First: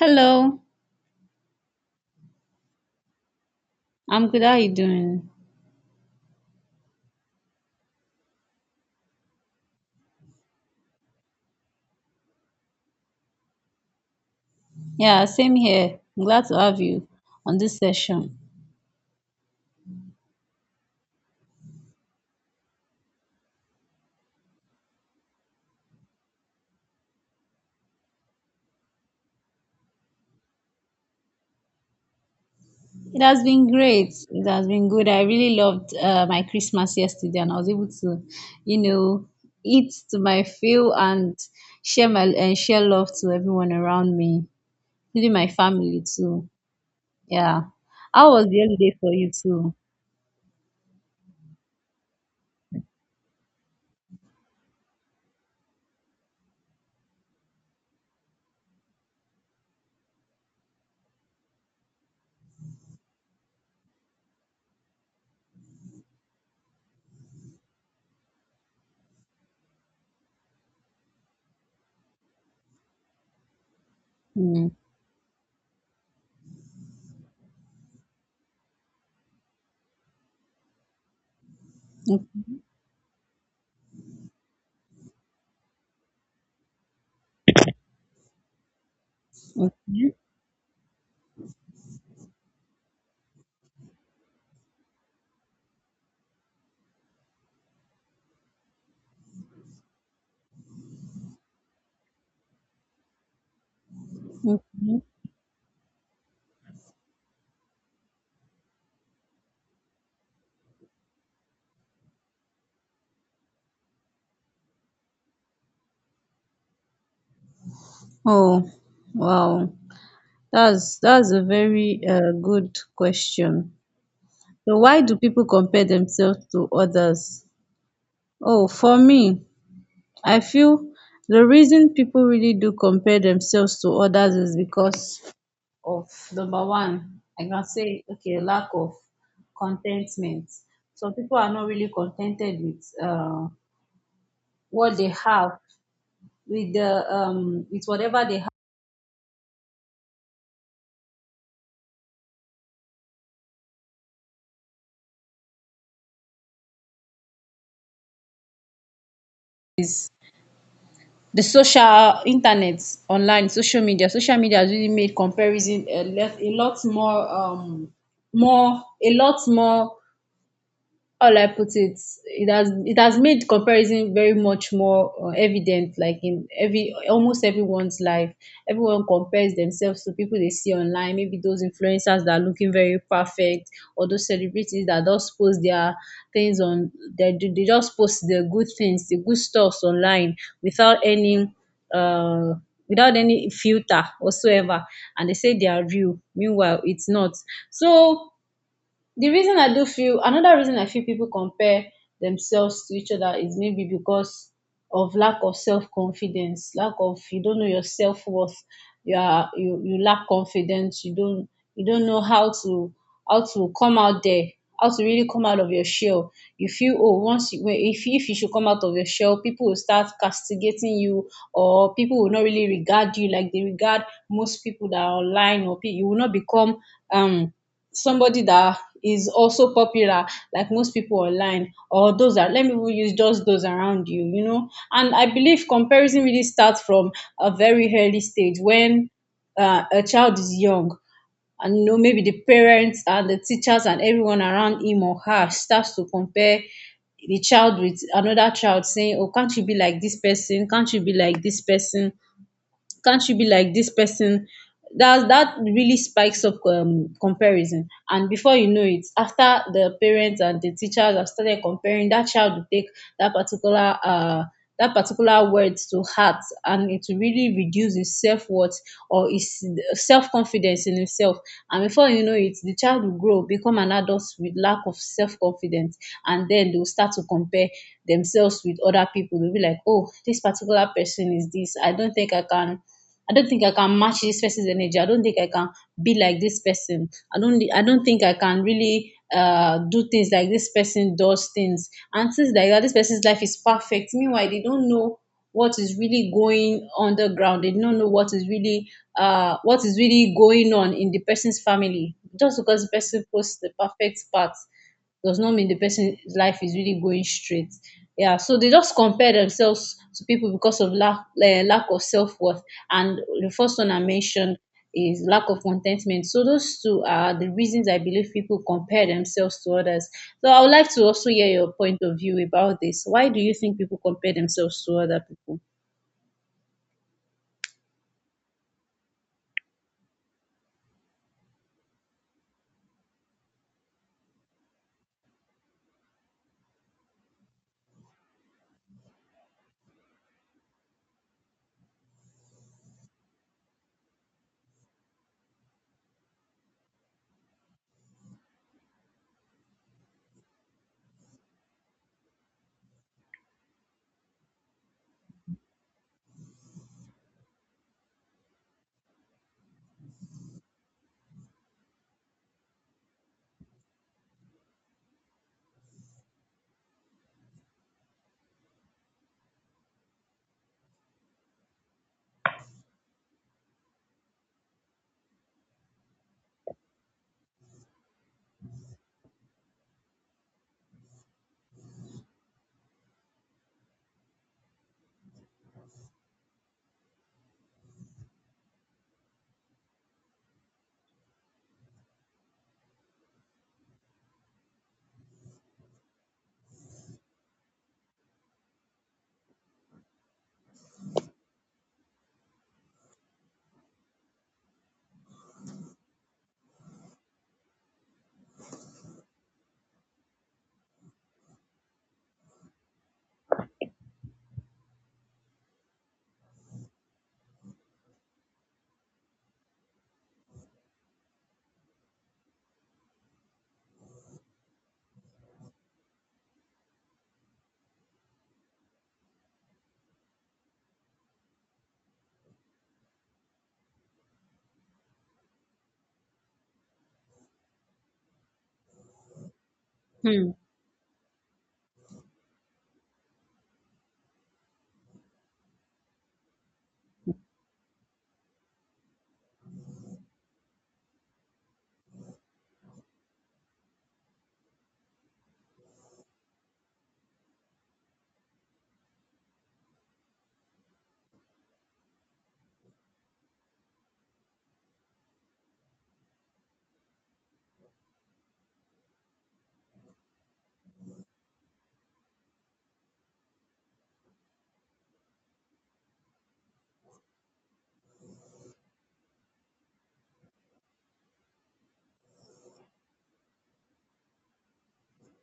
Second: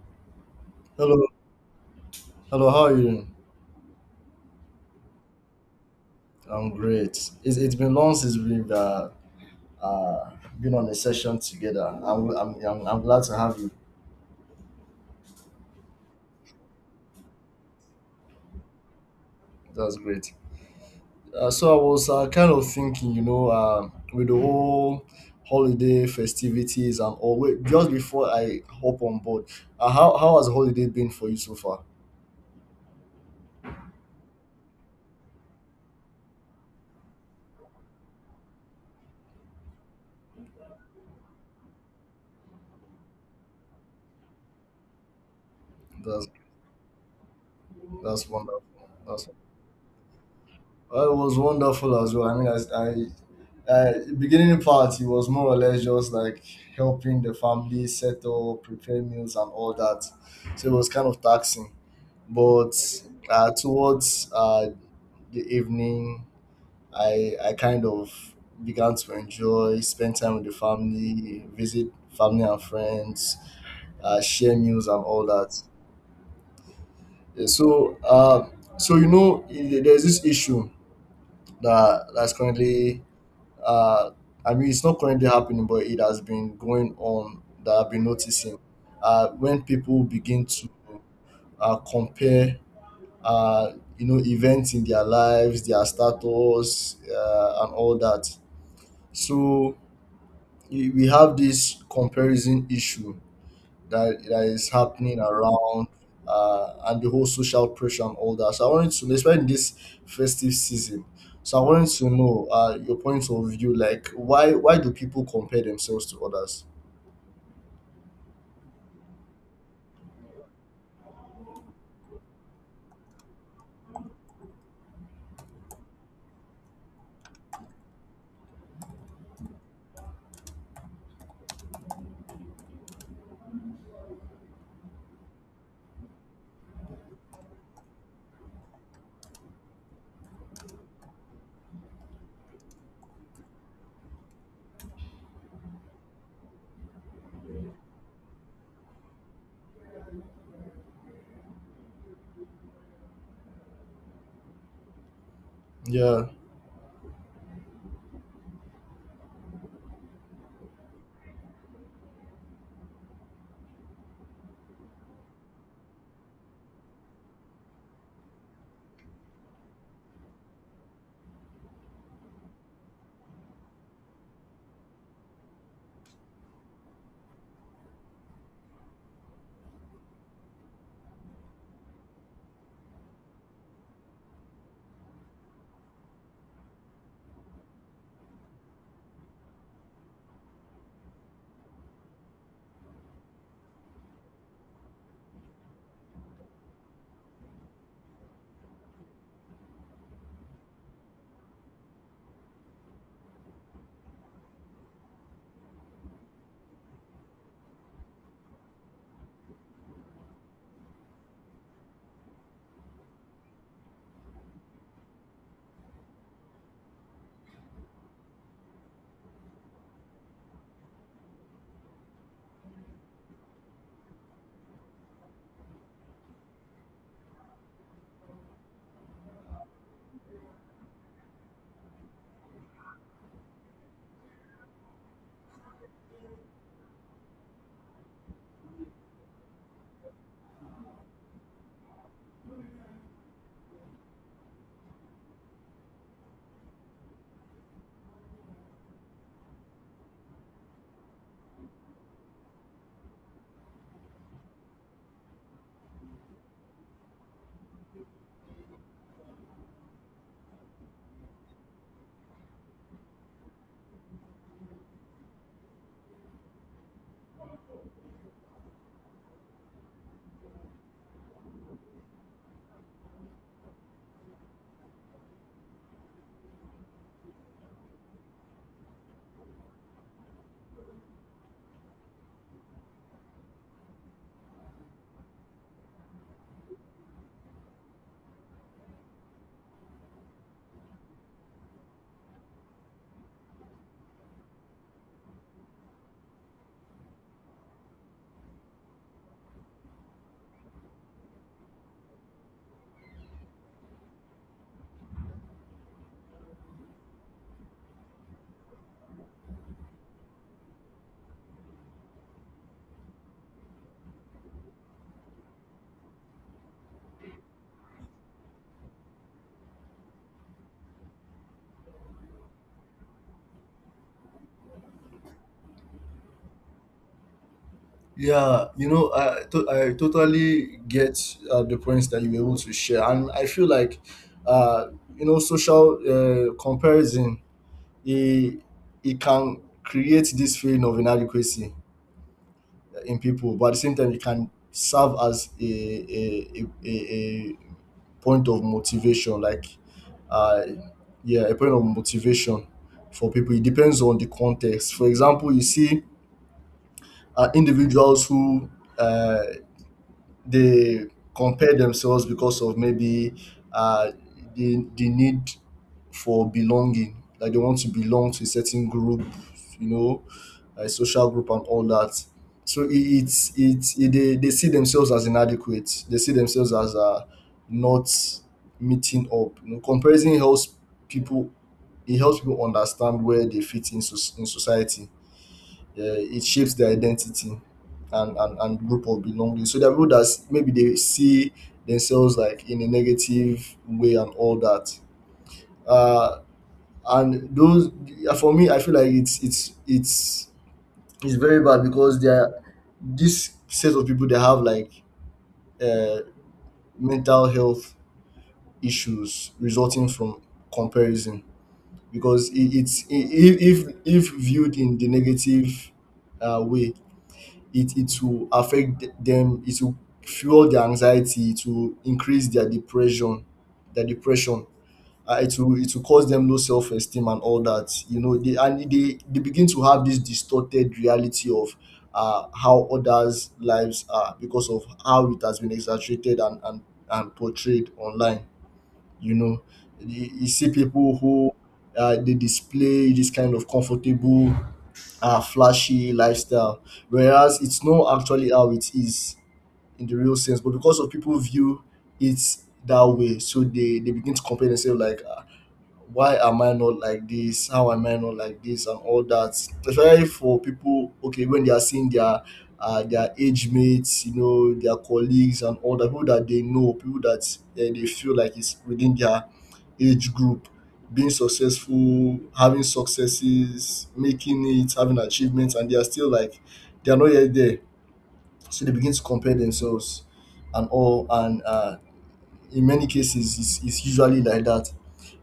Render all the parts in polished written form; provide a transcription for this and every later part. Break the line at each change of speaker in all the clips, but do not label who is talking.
Hello,
Hello, hello. How are you? Doing?
I'm good. How are you doing?
I'm great. It's been long since we've uh, been on a session together. I'm glad to have you.
Yeah, same here. I'm glad to have you on this session.
That's great. So I was kind of thinking, with the whole holiday festivities and all. Wait, just before I hop on board, how has holiday been for you so far?
It has been great. It has been good. I really loved my Christmas yesterday, and I was able to, you know, eat to my fill and share my and share love to everyone around me, including my family
That's
too. Yeah.
that's
How was the
wonderful.
holiday for
That's
you too?
it was wonderful as well. I mean, I uh, beginning part it was more or less just like helping the family settle, prepare meals and all that. So it was kind of taxing. But towards the evening, I kind of began to enjoy, spend time with the family, visit family and friends, share
Hmm.
meals and all that. Yeah. So you know, there's this issue that's
Okay.
currently uh, I mean, it's not currently happening, but it has been going on that I've been noticing. When people
Okay.
begin to compare, uh, you know, events in their lives, their status, and all that. So we have this comparison issue that is
Okay.
happening around, and the whole social pressure and all that. So I wanted to know, especially in this festive season. So I wanted to know your point of view, like why do people compare themselves to others?
Oh, wow. That's a very good question. So why do people compare themselves to others? Oh, for me, I feel the reason people really do compare themselves to others is because of number one, I can say, okay, lack of contentment. So people are not really contented with what they have, with the with whatever they have.
Yeah,
The social internet, online social media has really made comparison more a lot more. How I put it? It has made comparison very much more evident, like in every almost everyone's life. Everyone compares themselves to people they see online, maybe those influencers that are looking very perfect, or those celebrities that just post their things on, they just post the good things, the good stuffs online without any uh filter whatsoever, and they say they are real, meanwhile it's not. So the reason I do feel another reason I feel people compare themselves to each other is maybe because of lack of self confidence, lack of, you don't know your self worth. You lack confidence. You don't know how to come out there, how to really come out of your shell. You feel, oh, once you, when- if you should come out of your shell, people will start castigating you, or people will not really regard you like they regard most people that are online, you will not become um somebody that is also popular like most people online, or those that, let me even use just those around you, you know and I believe comparison really starts from a very early stage when a child is young, and maybe the parents and the teachers and everyone around him or her starts to compare the child with another child, saying, oh, can't you be like this person, can't you be like this person, can't you be like this person. That really spikes up comparison, and before you know it, after the parents and the teachers have started comparing, that child will take that particular uh that particular words to heart, and it will really reduce his self-worth or his self-confidence in himself. And before you know it, the child will grow, become an adult with lack of self-confidence. And then they'll start to compare themselves with other people. They'll be like, oh, this particular person is this, I don't think I can I don't think I can match this person's energy. I don't think I can be like this person. I don't think I can really do things like this person does things. And things like that, this person's life is perfect. Meanwhile, they don't know what is really going underground. They don't know what is really going on in the person's family. Just because the person posts the perfect parts does not mean the person's life is really going straight. Yeah, so they just compare themselves to people because of lack of self worth. And the first one I mentioned is lack of contentment. So those two are the reasons I believe people compare themselves to others. So I would like to also hear your point of view about this. Why do you think people compare themselves to other people?
yeah, You know, I totally get the points that you were able to share, and I feel like, uh, you know, social comparison, it it can create this feeling of inadequacy in people, but at the same time it can serve as a point of motivation, like uh yeah a point of motivation for people. It depends on the context. For example, you see individuals who uh they compare themselves because of maybe uh, the need for belonging, like they want to belong to a certain group, you know, a social group and all that. So it, it's it, they see themselves as inadequate. They see themselves as not meeting up. You know, comparison helps people. It helps people understand where they fit in, in society. It shapes their identity and, and group of belonging. So there are people that maybe they see themselves like in a negative way and all that. Uh, and those, yeah, for me, I feel like it's very bad because they are, this set of people, they have like uh, mental health issues resulting from comparison, because if if viewed in the negative way, it will affect them. It will fuel their anxiety, it will increase their depression, their depression it will cause them low self-esteem and all that. You know, they begin to have this distorted reality of how others' lives are, because of how it has been exaggerated and portrayed online, you know. You
Hmm.
see people who they display this kind of comfortable, flashy lifestyle, whereas it's not actually how it is in the real sense. But because of people view it that way, so they begin to compare themselves, like, why am I not like this? How am I not like this? And all that. Especially for people, okay, when they are seeing their age mates, you know, their colleagues and all the people that they know, people that they feel like it's within their age group, being successful, having successes, making it, having achievements, and they are still like, they are not yet there. So they begin to compare themselves and all. And in many cases, it's usually like that.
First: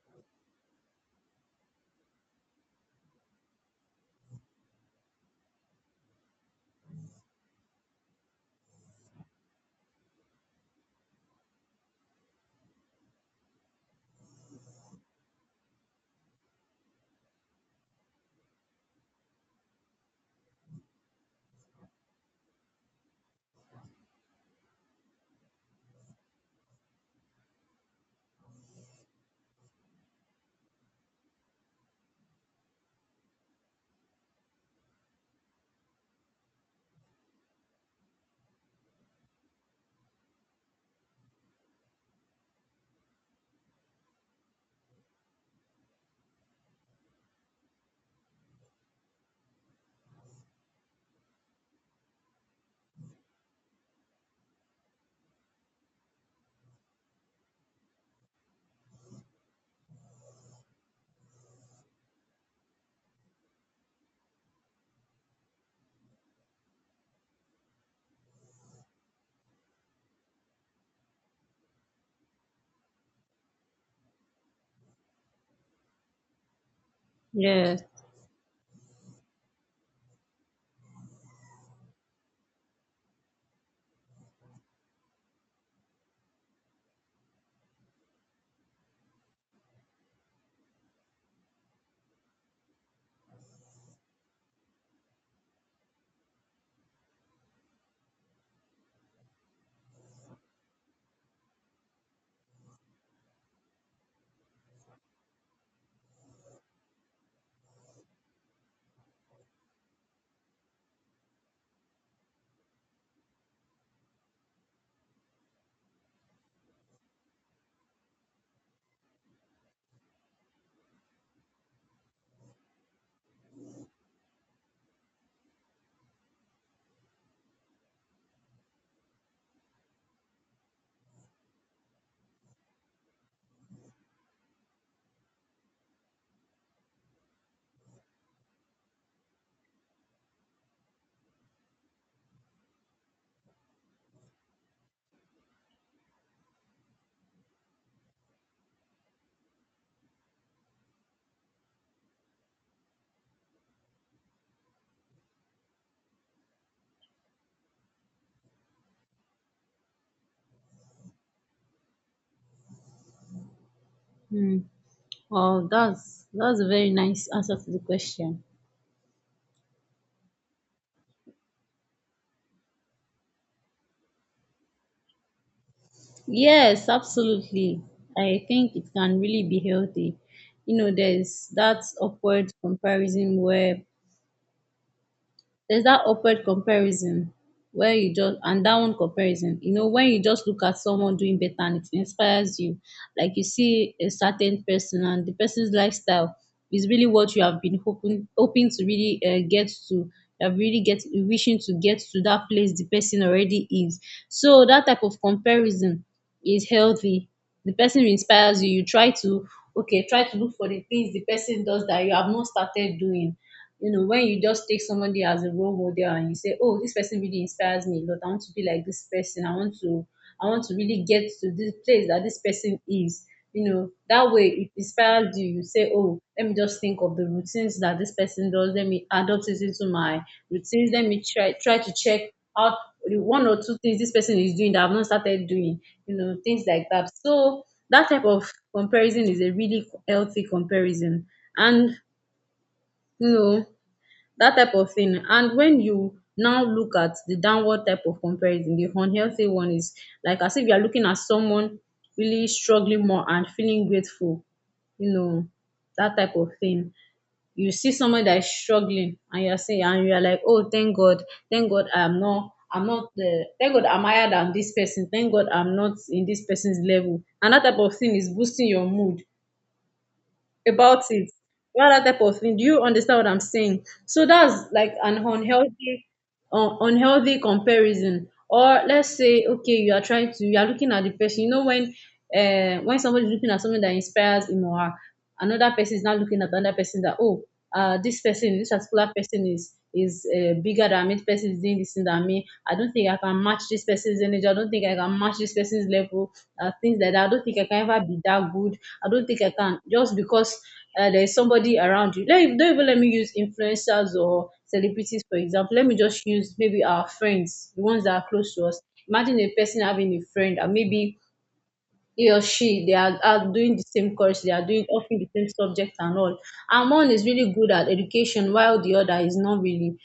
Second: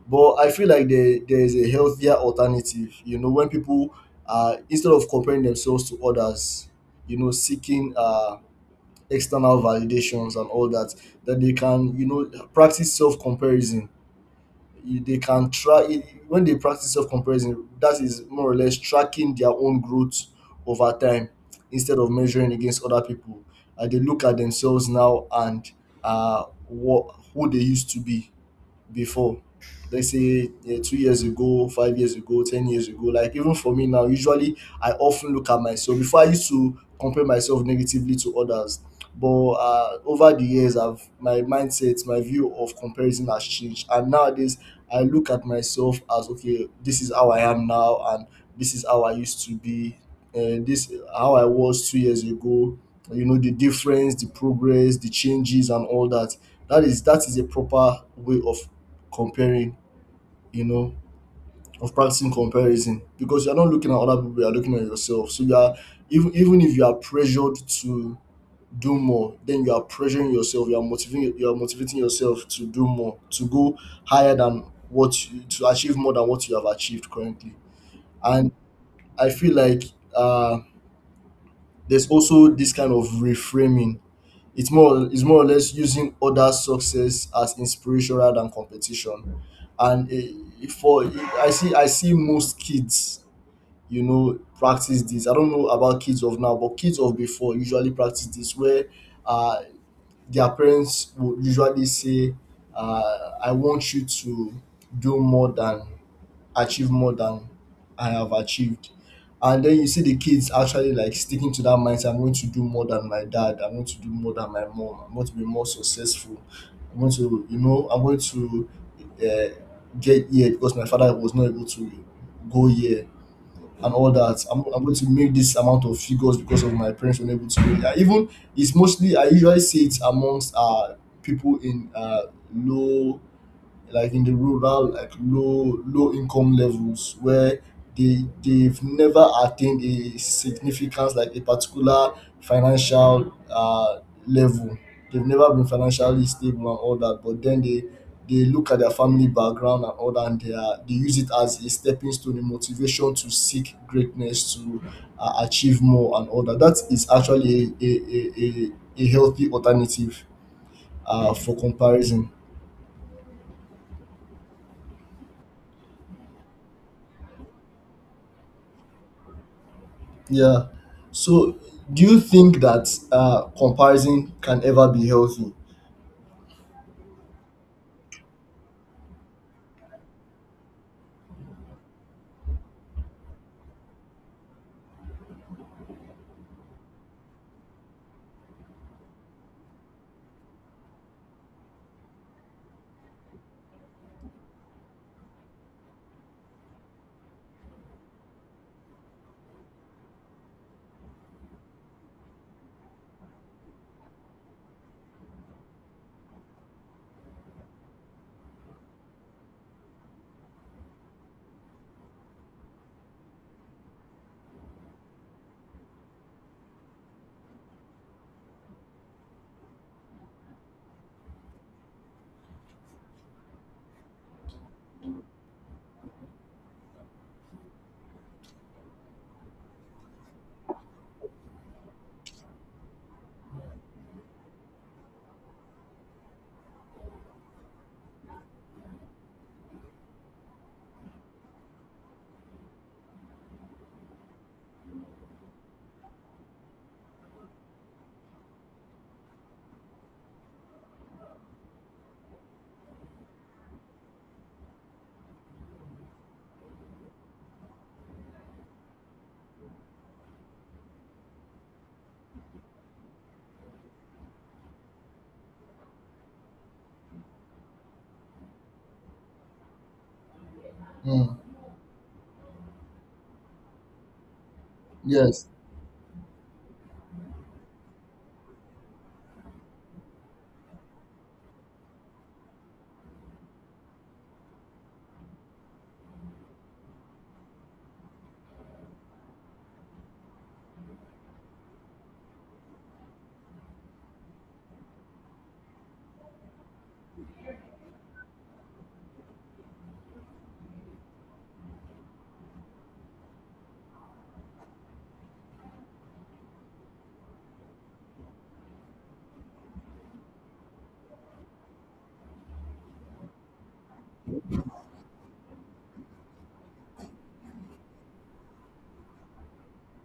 But I feel like there is a healthier alternative. You know, when people are, instead of comparing themselves to others, you know, seeking external validations and all that, that they can, you know, practice self comparison. They can try, when they practice self comparison, that is more or less tracking their own growth over time instead of measuring against other people. They look at themselves now and what who they used to be before. Let's say 2 years ago, 5 years ago, 10 years ago. Like, even for me now, usually I often look at myself. Before, I used to compare myself negatively to others, but over the years I've, my mindset, my view of comparison has changed, and nowadays I look at myself as, okay, this is how I am now, and this is how I used to be, this how I was 2 years ago. You know, the difference, the progress, the changes, and all that. That is, that is a proper way of comparing, you know, of practicing comparison, because you're not looking at other people, you're looking at yourself. So you are, even if you are pressured to do more, then you are pressuring yourself, you are motivating, you are motivating yourself to do more, to go higher than what you, to achieve more than what you have achieved currently.
Yes.
And I feel like uh there's also this kind of reframing. It's more, it's more or less using other success as inspiration rather than competition. And for, I see most kids, you know, practice this. I don't know about kids of now, but kids of before usually practice this, where uh their parents would usually say, I want you to do more than, achieve more than I have achieved. And then you see the kids actually like sticking to that mindset. I'm going to do more than my dad. I'm going to do more than my mom. I'm going to be more successful. I'm going to, you know, I'm going to uh, get here because my father was not able to go here and all that. I'm going to make this amount of figures because of my parents were not able to go here. Even, it's mostly I usually see it amongst people in low, like in the rural, like low income levels where they've never attained a significance, like a particular financial level, they've never been financially stable and all that, but then they look at their family background and all that, and they are, they use it as a stepping stone, a motivation to seek greatness, to achieve more and all that. That is actually a healthy alternative for comparison.
Hmm. Well, that's a very nice answer to the question.
Yeah. So, do you think that comparison can ever be healthy?
Yes, absolutely. I think it can really be healthy. You know, there's that upward comparison there's that upward comparison where you just and that one comparison, when you just look at someone doing better and it inspires you. Like, you see a certain person, and the person's lifestyle is really what you have been hoping to really get to. You have really get wishing to get to that place the person already is. So that type of comparison is healthy. The person inspires you. You try to okay try to look for the things the person does that you have not started doing. You know, when you just take somebody as a role model and you say, "Oh, this person really inspires me a lot. I want to be like this person. I want to really get to this place that this person is." You know, that way it inspires you. You say, "Oh, let me just think of the routines that this person does. Let me adopt it into my routines. Let me try to check out the one or two things this person is doing that I've not started doing. You know, things like that." So that type of comparison is a really healthy comparison, and, you know, dat type of thing. And when you now look at the downward type of comparison, the unhealthy one is like as if you are looking at someone really struggling more and feeling grateful. You know, that type of thing. You see someone that is struggling, and you are like, oh, thank god, thank god, I'm not, I'm not the, thank god, I'm higher than this person, thank god I'm not in this person's level, and that type of thing is boosting your mood about it.
Mm.
What other type of thing? Do you understand what I'm saying? So that's like an
Yes.
unhealthy, unhealthy comparison. Or let's say, okay, you are looking at the person. When somebody is looking at something that inspires him or her, another person is not looking at another person that, oh, this particular person is bigger than me, this person is doing this thing than me, I don't think I can match this person's energy, I don't think I can match this person's level, things like that, I don't think I can ever be that good, I don't think I can, just because there is somebody around you. Do Don't even, let me use influencers or celebrities, for example. Let me just use maybe our friends, the ones that are close to us. Imagine a person having a friend, and maybe he or she, they are doing the same course, they are doing often the same subject and all, and one is really good at education, while the other is not really.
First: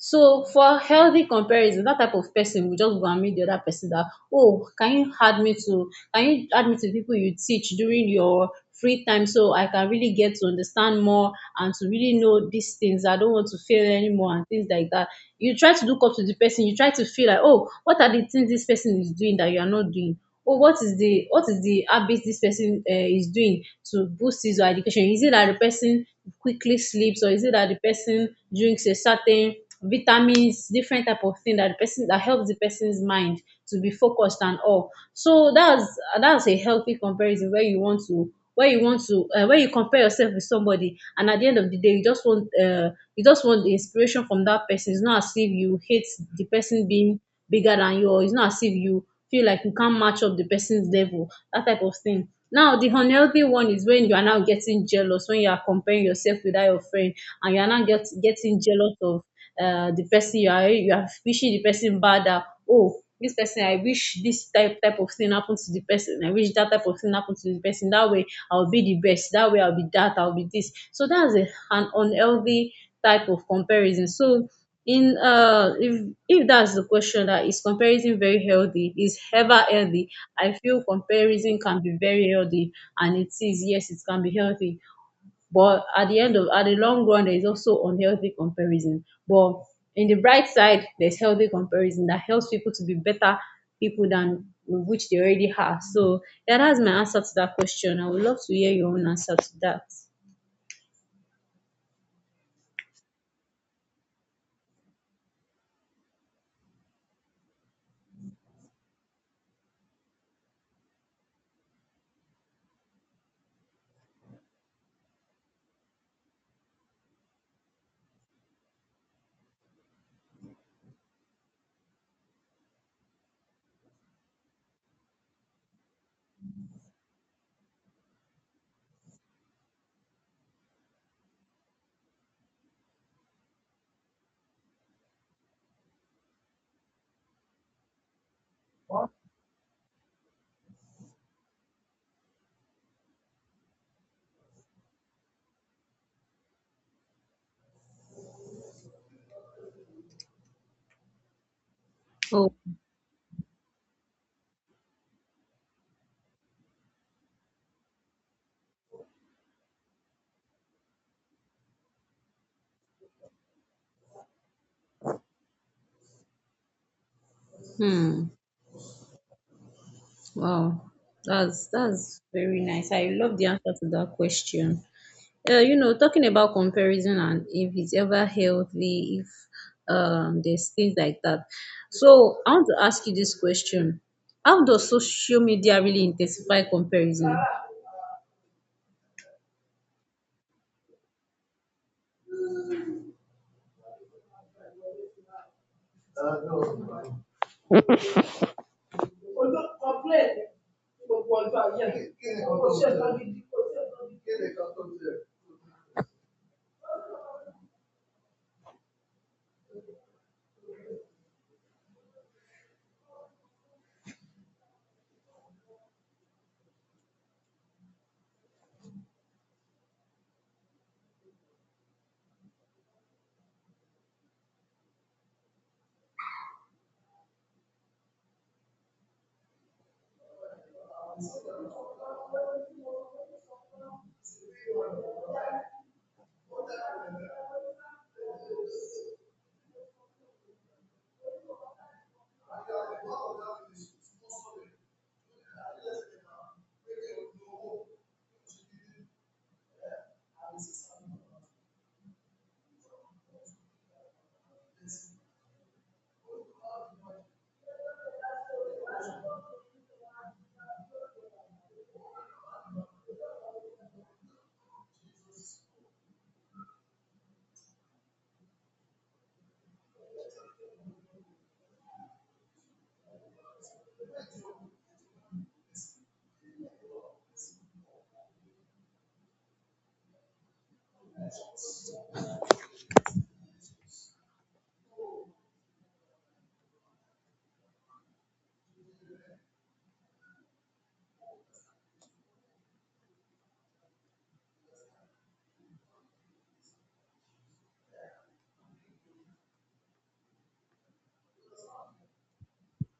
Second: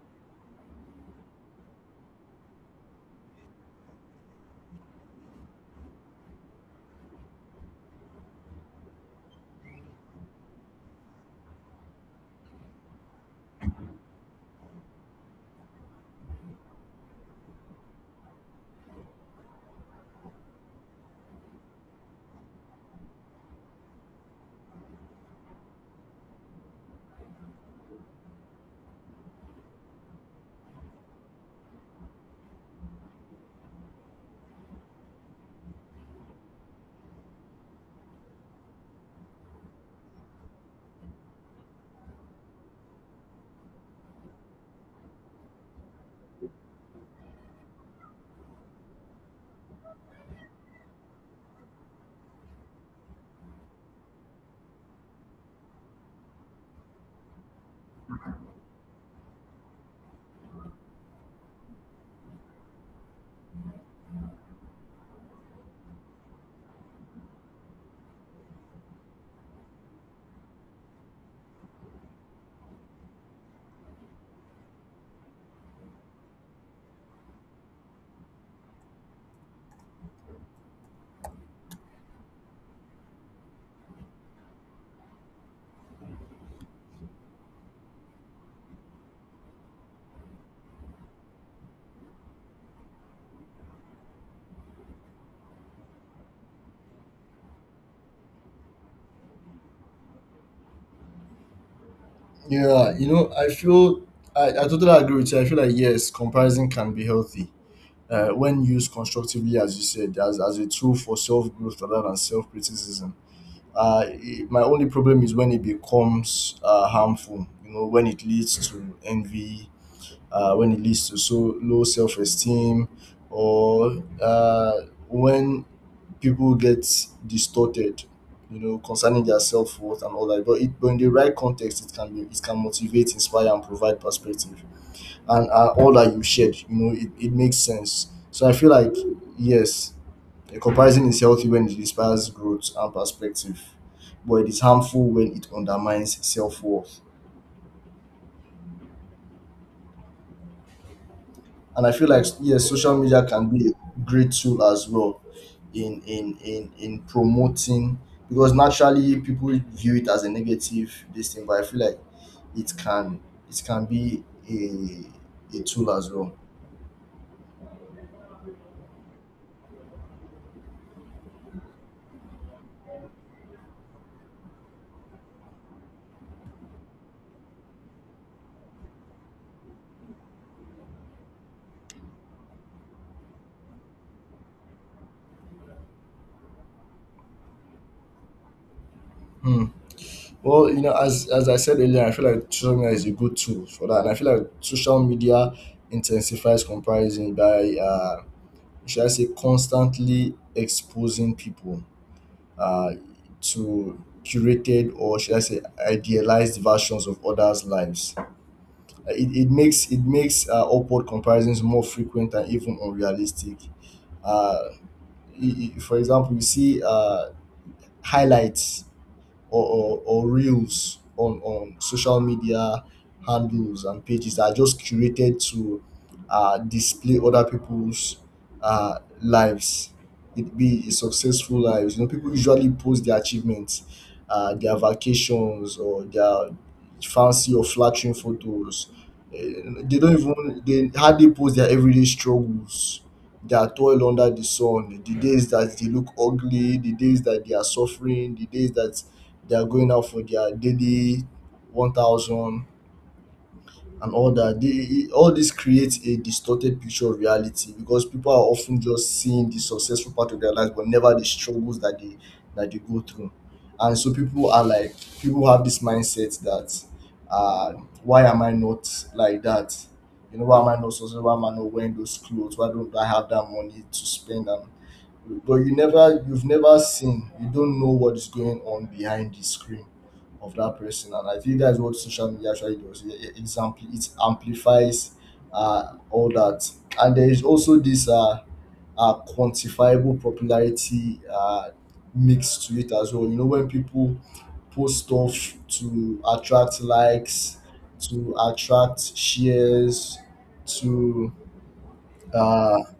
So for healthy comparison, that type of person will just go and meet the other person that, oh, can you add me to can you add me to people you teach during your free time, so I can really get to understand more and to really know these things, I don't want to fail anymore, and things like that. You try to look up to the person, you try to feel like, oh, what are the things this person is doing that you are not doing. Oh, what is the habit this person is doing to boost his or her education, is it that the person quickly sleeps, or is it that the person drinks a certain vitamins, different type of thing that the person that helps the person's mind to be focused, and all. So that's a healthy comparison, where you want to, where you compare yourself with somebody, and at the end of the day, you just want the inspiration from that person. It's not as if you hate the person being bigger than you, it's not as if you feel like you can't match up the person's level, that type of thing. Now the unhealthy one is when you are now getting jealous, when you are comparing yourself with that your friend, and you are now getting jealous of the person, you are wishing the person bad, that, oh, this person, I wish this type of thing happened to the person, I wish that type of thing happened to the person, that way I'll be the best, that way I'll be that, I'll be this. So that's an unhealthy type of comparison. So in if that's the question, that is comparison very healthy, is ever healthy, I feel comparison can be very healthy, and it is, yes, it can be healthy, but at the end of at the long run there is also unhealthy comparison, but in the bright side there's healthy comparison that helps people to be better people than which they already are. So, yeah, that's my answer to that question. I would love to hear your own answer to that.
Yeah, you know, I feel, I totally agree with you. I feel like yes, comparison can be healthy when used constructively, as you said, as a tool for self growth rather than self criticism. My only problem is when it becomes harmful. You know, when it leads to envy, when it leads to so low self esteem, or when people get distorted, you know, concerning their self worth and all that. But, it, but in the right context, it can be, it can motivate, inspire, and provide perspective. And all that you shared, you know, it makes sense. So I feel like yes, a comparison is healthy when it inspires growth and perspective, but it is harmful when it undermines self worth. And I feel like
Oh.
yes, social media can be a great tool as well in promoting, because naturally people view it as a negative, this thing, but I feel like it can, it can be a tool as well.
Hmm. Wow. That's very nice. I love the answer to that question. Talking about comparison and if it's ever healthy, if there's things like that. So I want to ask you this question: how does social media really intensify comparison?
Hmm. Well, you know, as I said earlier, I feel like social media is a good tool for that, and I feel like social media intensifies comparison by should I say constantly exposing people uh, to curated, or should I say idealized versions of others' lives. It makes, it makes upward comparisons more frequent and even unrealistic. Uh, for example, you see highlights or, or reels on social media handles and pages that are just curated to display other people's lives. It be a successful lives. You know, people usually post their achievements, their vacations, or their fancy or flattering photos. They don't even, they hardly post their everyday struggles, their toil under the sun, the days that they look ugly, the days that they are suffering, the days that they are going out for their daily 1,000 and all that. They, all this creates a distorted picture of reality, because people are often just seeing the successful part of their lives, but never the struggles that they go through. And so people are like, people have this mindset that uh why am I not like that. You know, why am I not successful, why am I not wearing those clothes, why don't I have that money to spend. And but you never, you've never seen, you don't know what is going on behind the screen of that person. And I think that's what social media actually does. It amplifies all that. And there is also this quantifiable popularity mix to it as well. You know, when people post stuff to attract likes, to attract shares, to uh,